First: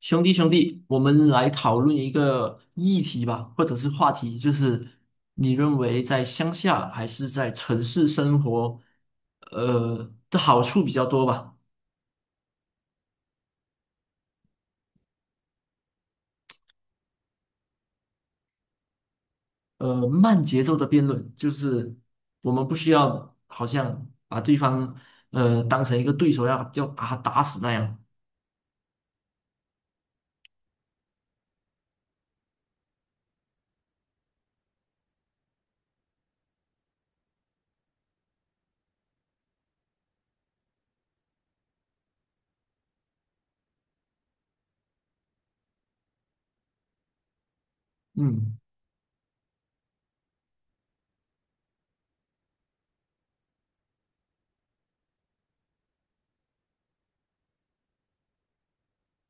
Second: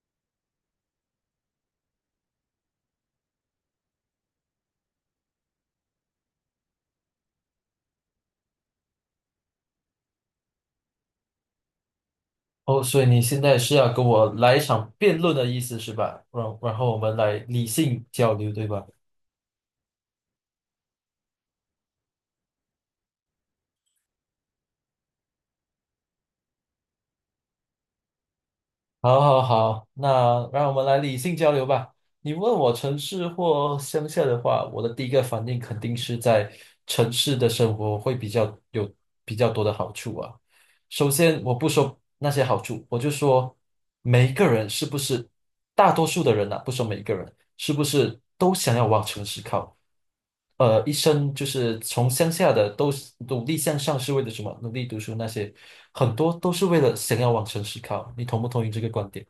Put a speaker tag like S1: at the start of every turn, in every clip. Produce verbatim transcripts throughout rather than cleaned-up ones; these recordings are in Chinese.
S1: 兄弟，兄弟，我们来讨论一个议题吧，或者是话题，就是你认为在乡下还是在城市生活，呃的好处比较多吧？
S2: 哦，所以你现在是要跟我来一场辩论的意思是吧？然然后我们来理性交流，对吧？
S1: 呃，慢节奏的辩论，就是我们不需要好像把对方呃当成一个对手要要把他打死那样。
S2: 好，好，好，那让我们来理性交流吧。你问我城市或乡下的话，我的第一个反应肯定是在城市的生活会比较有比较多的好处啊。首先，我不说那些好处，我就说每一个人是不是，大多数的人呐、不说每一个人，是不是都
S1: 嗯。
S2: 想要往城市靠？呃，一生就是从乡下的都是努力向上，是为了什么？努力读书那些，很多都是为了想要往城市靠。你同不同意这个观点？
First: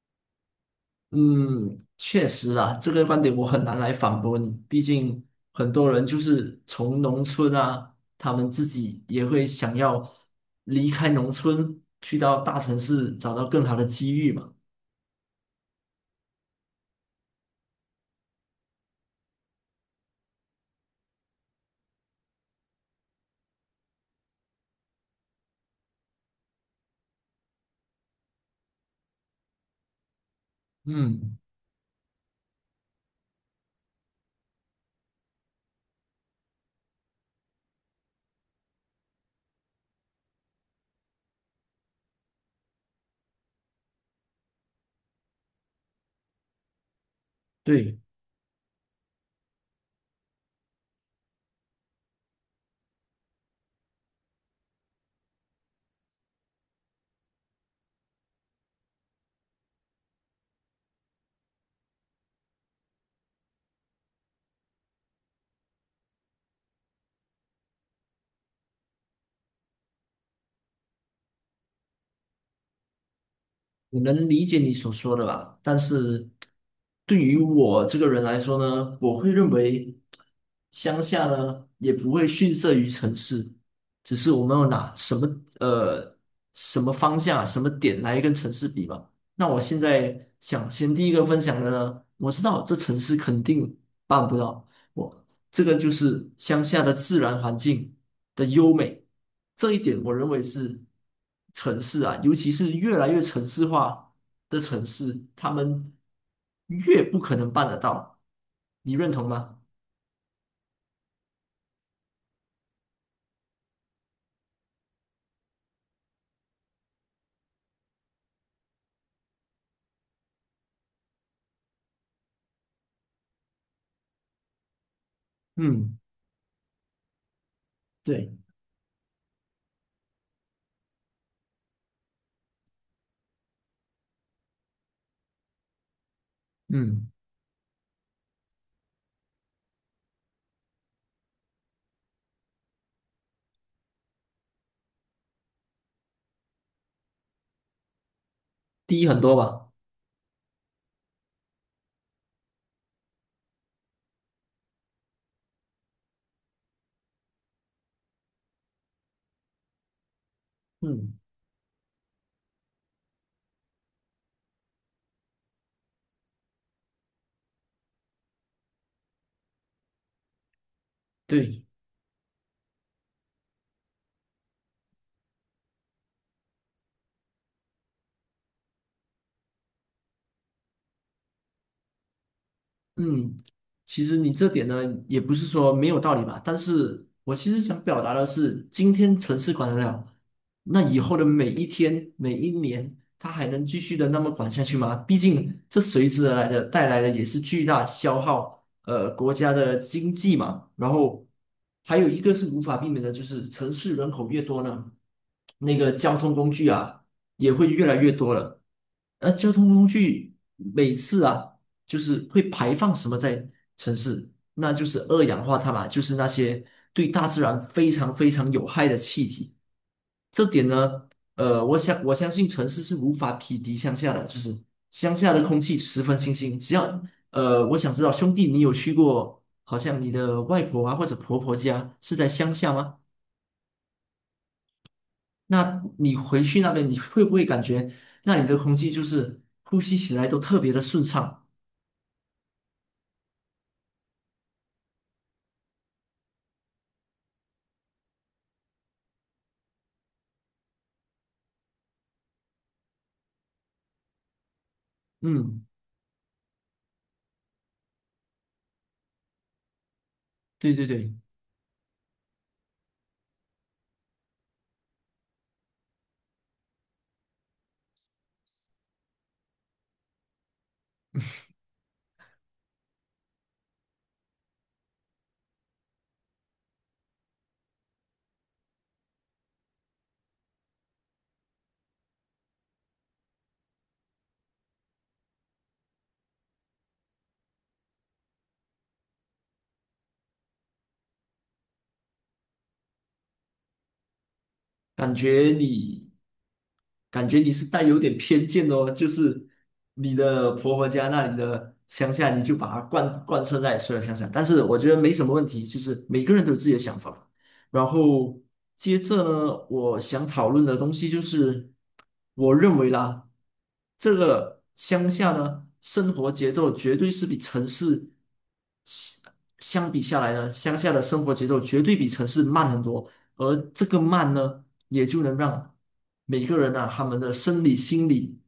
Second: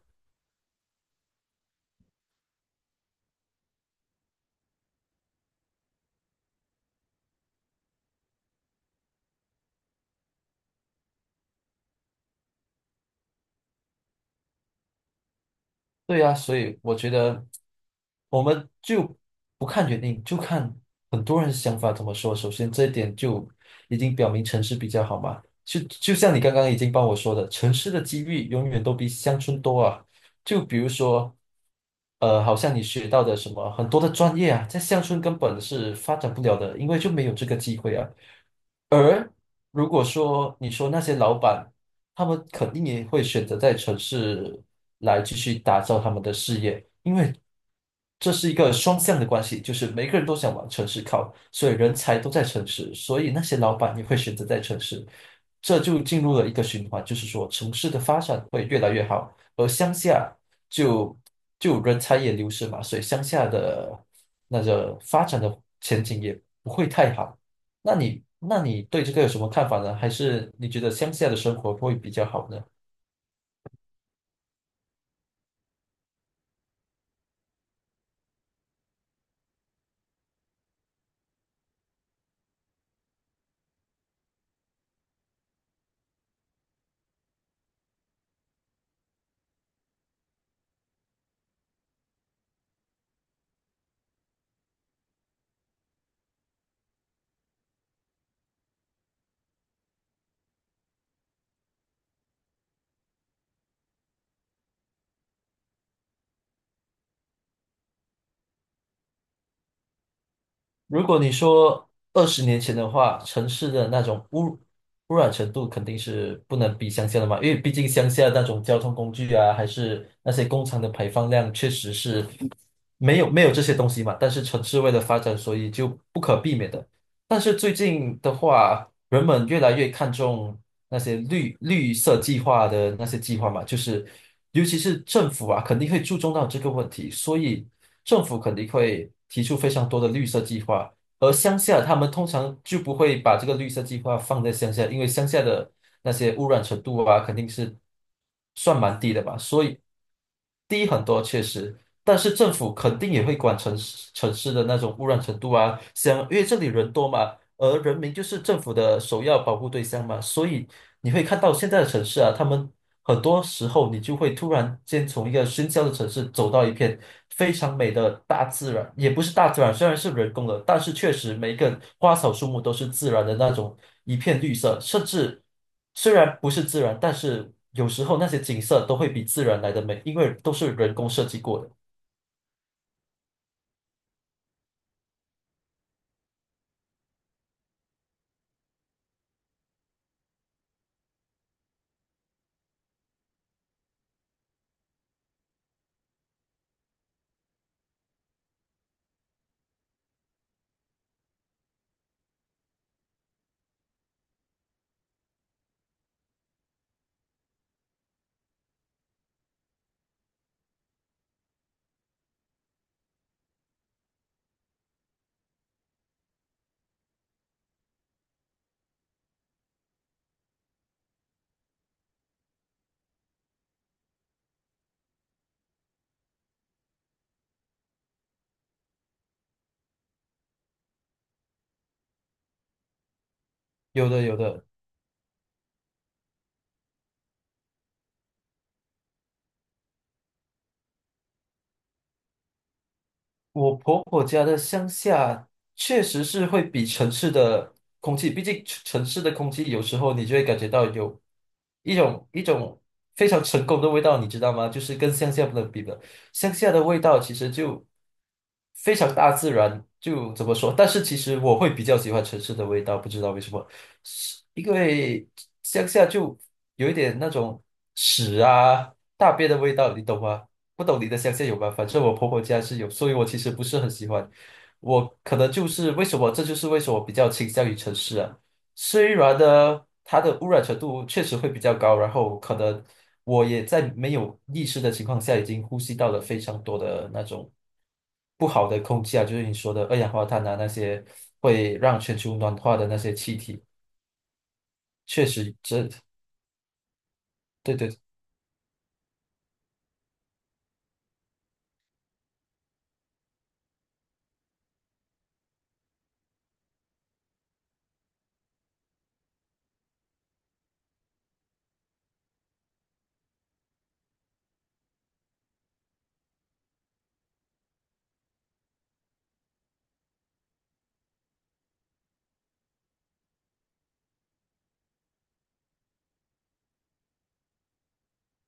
S1: 嗯，确实啊，这个观点我很难来反驳你。毕竟很多人就是从农村啊，他们自己也会想要离开农村，去到大城市找到更好的机遇嘛。
S2: 对呀，所以我觉得我们就不看原因，就看很多人想法怎么说。首先，这一点就已经表明城市比较好嘛。就就像你刚刚已经帮我说的，城市的机遇永远都比乡村多啊。就比如说，
S1: 嗯，
S2: 呃，好像你学到的什么很多的专业啊，在乡村根本是发展不了的，因为就没有这个机会啊。而如果说你说那些老板，他们肯定也会选择在城市来继续打造他们的事业，因为
S1: 对。
S2: 这是一个双向的关系，就是每个人都想往城市靠，所以人才都在城市，所以那些老板也会选择在城市，这就进入了一个循环，就是说城市的发展会越来越好，而乡下就就人才也流失嘛，所以乡下的那个发展的前景也不会太好。那你那你对这个有什么看法呢？还是你觉得乡下的生活会比较好呢？
S1: 我能理解你所说的吧，但是对于我这个人来说呢，我会认为乡下呢也不会逊色于城市，只是我们有拿什么呃什么方向、什么点来跟城市比嘛。那我现在想先第一个分享的呢，我知道这城市肯定办不到，我这个就是乡下的自然环境。的优美，这一点我认为是城市啊，尤其是越来越城市化的城市，他们越不可能办得到，你认同吗？
S2: 如果你说二十年前的话，城市的那种污污染程度肯定是不能比乡下的嘛，因为毕竟乡下那种交通工具啊，还是那些工厂的排放量，确实是没有没有这些东西嘛。但是城市为了发展，所以就
S1: 嗯，
S2: 不可避免的。但是最近
S1: 对，
S2: 的话，人们越来越看重那些绿绿色计划的那些计划嘛，就是尤其是政府啊，肯定会注重到这个问
S1: 嗯，
S2: 题，所以政府肯定会提出非常多的绿色计划，而乡下他们通常就不会把这个绿色计划放在乡下，因为乡下的那些污染程度啊，肯定是算蛮
S1: 低
S2: 低
S1: 很
S2: 的
S1: 多
S2: 吧，所
S1: 吧。
S2: 以低很多确实。但是政府肯定也会管城市城市的那种污染程度啊，像因为这里人多嘛，而人民就是政府的首要保护对象嘛，所以你
S1: 嗯，
S2: 会看到现在的城市啊，他们很多时候你就会突然间从一个喧嚣的城市走到一片非常美的大自然，也不是大自然，虽然是人工的，但是确实每一
S1: 对。
S2: 个花草树木都是自然的那种一片绿色，甚至虽然不是自然，但是有时候那些景色都会比自然来的美，因为都是人工设计过的。
S1: 嗯，其实你这点呢，也不是说没有道理吧，但是我其实想表达的是，今天城市管得了，那以后的每一天、每一年，它还能继续的那么管下去吗？毕竟这随之而来的带来的也是巨大消耗，呃，国家的经济嘛。然后还有一个是无法避免的，就是城市人口越多呢，那个交通工具啊。也会越来越多了。而交通工具每次啊，就是会排放什么在城市，那就是二氧化碳嘛，就是那些对大自然非常非常有害的气体。这点呢，呃，我想我相信城市是无法匹敌乡下的，就是乡下的空气十分清新。只要呃，我想知道兄弟，你有去过，好像你的外婆啊或者婆婆家是在乡下吗？
S2: 有的，有的。
S1: 那你回去那边，你会不会感觉那里的空气就是呼吸起来都特别的顺畅？
S2: 我婆婆家的乡下确实是会比城市的空气，毕竟城城市的空气有时候你就会感觉到有一种一种非常成功的味道，你知道吗？就是跟乡下不
S1: 嗯，
S2: 能比的，乡下的味道其实就非常大自然，就怎么说？
S1: 对对
S2: 但是
S1: 对。
S2: 其实我会比较喜欢城市的味道，不知道为什么，是因为乡下就有一点那种屎啊、大便的味道，你懂吗？不懂你的想象有吗？反正我婆婆家是有，所以我其实不是很喜欢。我可能就是为什么，这就是为什么我比较倾向于城市啊。虽然呢，它的污染程度确实会比较高，然后可能我也在没有意识的情况下，已经呼吸到了非常多的那种不好的空气啊，就是你说的二氧化碳啊，那些会让全球暖化的那些气体，
S1: 感
S2: 确
S1: 觉
S2: 实这，
S1: 你，感觉你是
S2: 对
S1: 带有
S2: 对
S1: 点偏见哦，就是你的婆婆家那里的乡下，你就把它贯贯彻在所有乡下。但是我觉得没什么问题，就是每个人都有自己的想法。然后接着呢，我想讨论的东西就是，我认为啦，这个乡下呢，生活节奏绝对是比城市相相比下来呢，乡下的生活节奏绝对比城市慢很多，而这个慢呢。也就能让每个人呐、他们的生理、心理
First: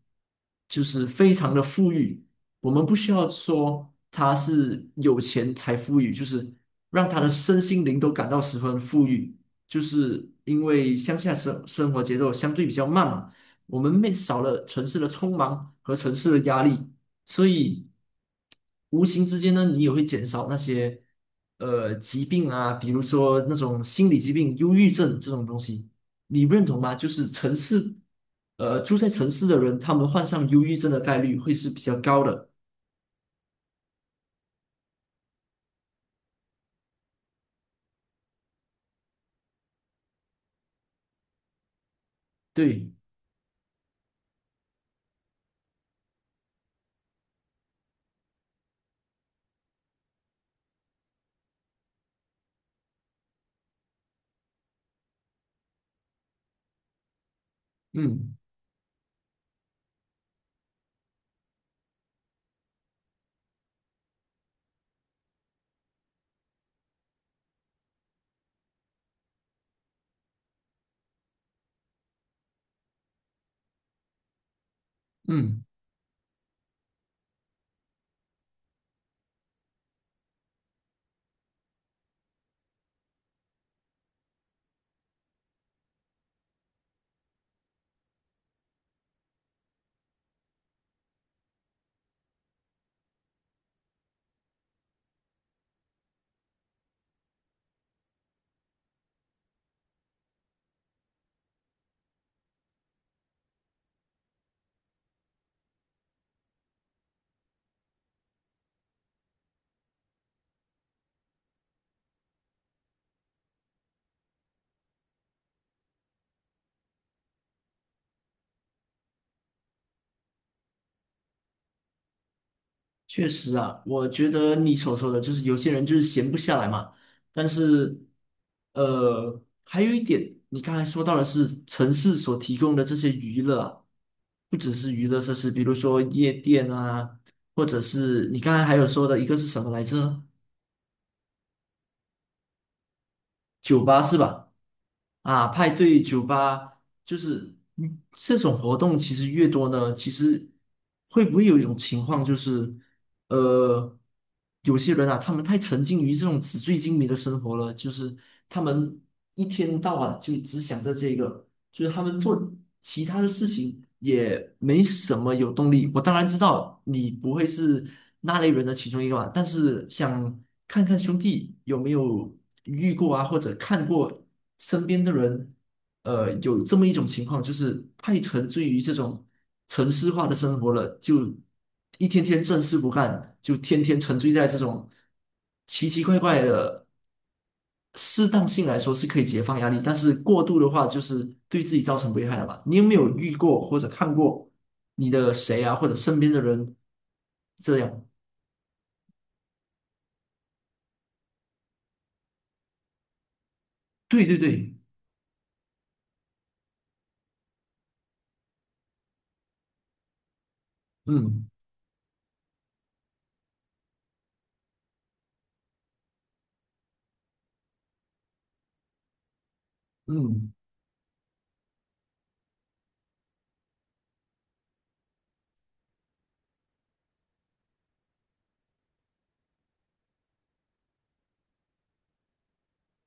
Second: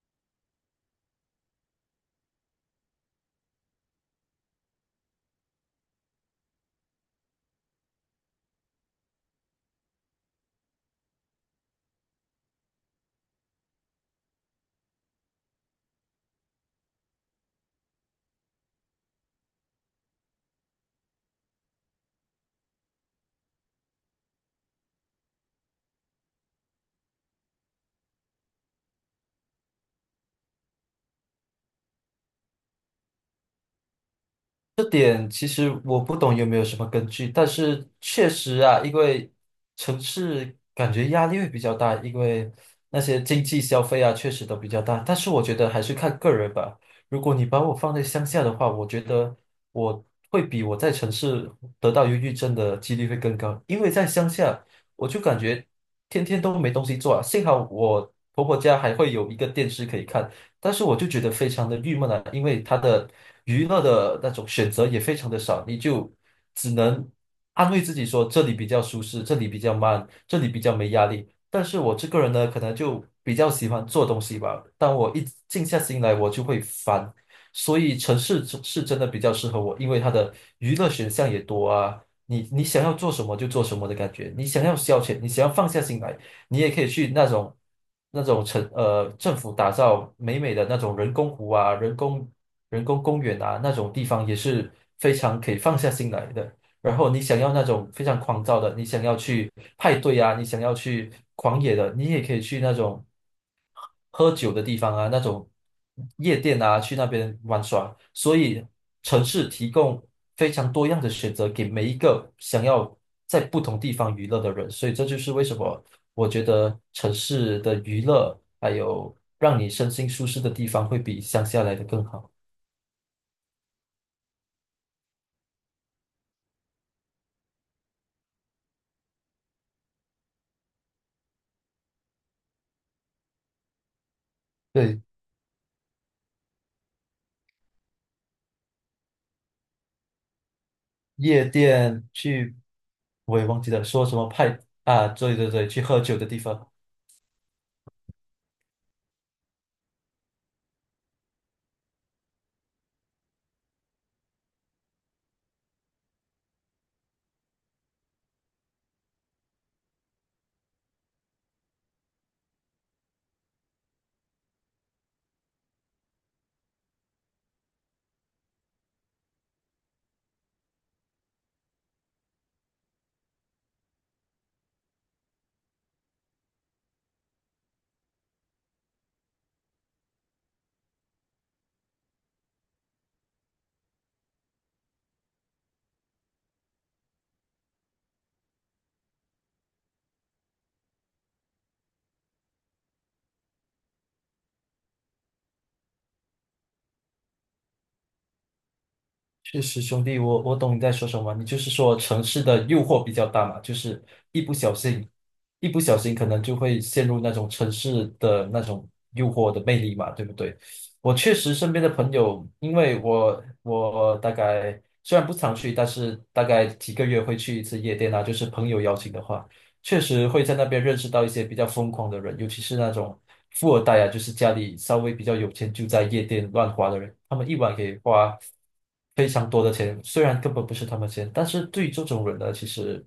S1: 就是非常的富裕。我们不需要说他是有钱才富裕，就是让他的身心灵都感到十分富裕。就是因为乡下生生活节奏相对比较慢嘛，我们没少了城市的匆忙和城市的压力，所以。无形之间呢，你也会减少那些呃疾病啊，比如说那种心理疾病、忧郁症这种东西，你认同吗？就是城市，呃，住在城市的人，他们患上忧郁症的概率会是比较高的。
S2: 这点其实我不懂有没有什么根据，但是确实啊，因为城市感觉压力会比较大，因为
S1: 对，
S2: 那些经济消费啊，确实都比较大。但是我觉得还是看个人吧。如果你把我放在乡下的话，我觉得我会比我在城市得到忧郁症的几率会更高，因为在乡下我就感觉天天都没东西做啊。幸好我
S1: 嗯
S2: 婆婆家还会有一个电视可以看，但是我就觉得非常的郁闷啊，因为他的娱乐的那种选择也非常的少，你就只能安慰自己说这里比较舒适，这里比较慢，这里比较没压力。但是我这个人呢，可能就比较喜欢做东西吧，当我一静
S1: 嗯。
S2: 下心来，我就会烦。所以城市是是真的比较适合我，因为它的娱乐选项也多啊。你你想要做什么就做什么的感觉，你想要消遣，你想要放下心来。你也可以去那种那种城呃政府打造美美的那种人工湖啊、人工人工公园啊那种地方，也是非常可以放下心来的。然后你想要那种非常狂躁的，你想要去派对啊，你想要去狂野的，你也可以去那种喝酒的地方啊，那种夜店啊，去那边玩耍。所以城市提供非常多样的选择给每一个想要在不同地方娱乐的人。所以这就是为什么我觉得城市的娱乐还有让你身心舒适的地方会比乡下来的更好。
S1: 确实啊，我觉得你所说的就是有些人就是闲不下来嘛。但是，呃，还有一点，你刚才说到的是城市所提供的这些娱乐啊不只是
S2: 对。
S1: 娱乐设施，比如说夜店啊，或者是你刚才还有说的一个是什么来着？
S2: 夜店去，我也忘记了
S1: 酒吧
S2: 说什
S1: 是
S2: 么
S1: 吧？
S2: 派啊，对
S1: 啊，
S2: 对对，
S1: 派
S2: 去喝
S1: 对
S2: 酒
S1: 酒
S2: 的地方。
S1: 吧，就是嗯这种活动其实越多呢，其实会不会有一种情况就是？呃，有些人啊，他们太沉浸于这种纸醉金迷的生活了，就是他们一天到晚就只想着这个，就是他们做其他的事情也没什么有动力。我当然知道你不会是那类人的其中一个嘛，但是想看看兄弟有没有遇过啊，或者看过身边的人呃，有这么一种情况，就是太沉醉于这种城市化的生活了，就一天天正事不干，就天天沉醉在这种奇奇怪怪的。适当性来说是可以解放压力，但是过度的话就是对自己造成危害了嘛。你有没有遇过或者看过你的谁啊，或者身边的人这样？
S2: 确实，兄弟，我我懂你在说什么。你就是说城市的诱惑比较大嘛，就是
S1: 对对
S2: 一不
S1: 对，
S2: 小心，一不小心可能就会陷入那种城市的那种诱惑的魅力嘛，对不对？我确
S1: 嗯
S2: 实身边的朋友，因为我我大概虽然不常去，但是大概几个月会去一次夜店啊，就是朋友邀请的话。确实会
S1: 嗯，
S2: 在那边认识到一些比较疯狂的人，尤其是那种富二代啊，就是家里稍微比较有钱，就在夜店乱花的人，他们一晚可以花非常多的钱，虽然根本不是他们钱，但是对于这种人呢，其实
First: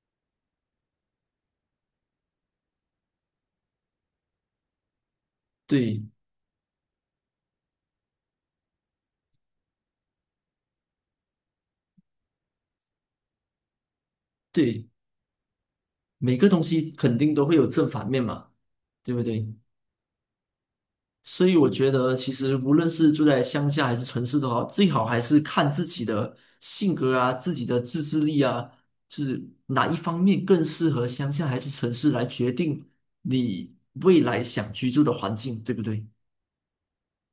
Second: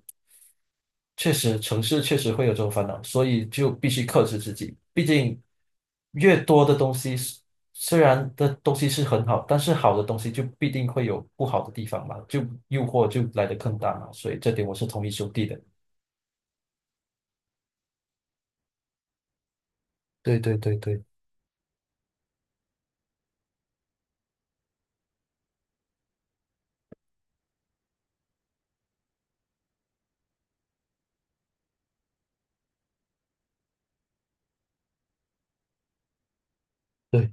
S2: 确实城市确实会有这种烦恼，所以就必须克制自己。毕竟
S1: 对
S2: 越多的东西是，虽然的东西是很好，但是好的东西就必定会有不好的地方嘛，就诱惑就来的更大嘛，所以这点我是
S1: 对，
S2: 同意兄弟的。
S1: 每个东西肯定都会有正反面嘛，对不对？
S2: 对对对对
S1: 所以我觉得，其实无论是住在乡下还是城市都好，最好还是看自己的性格啊、自己的自制力啊，就是哪一方面更适合乡下还是城市来决定你未来想居住的环境，对不对？
S2: 对，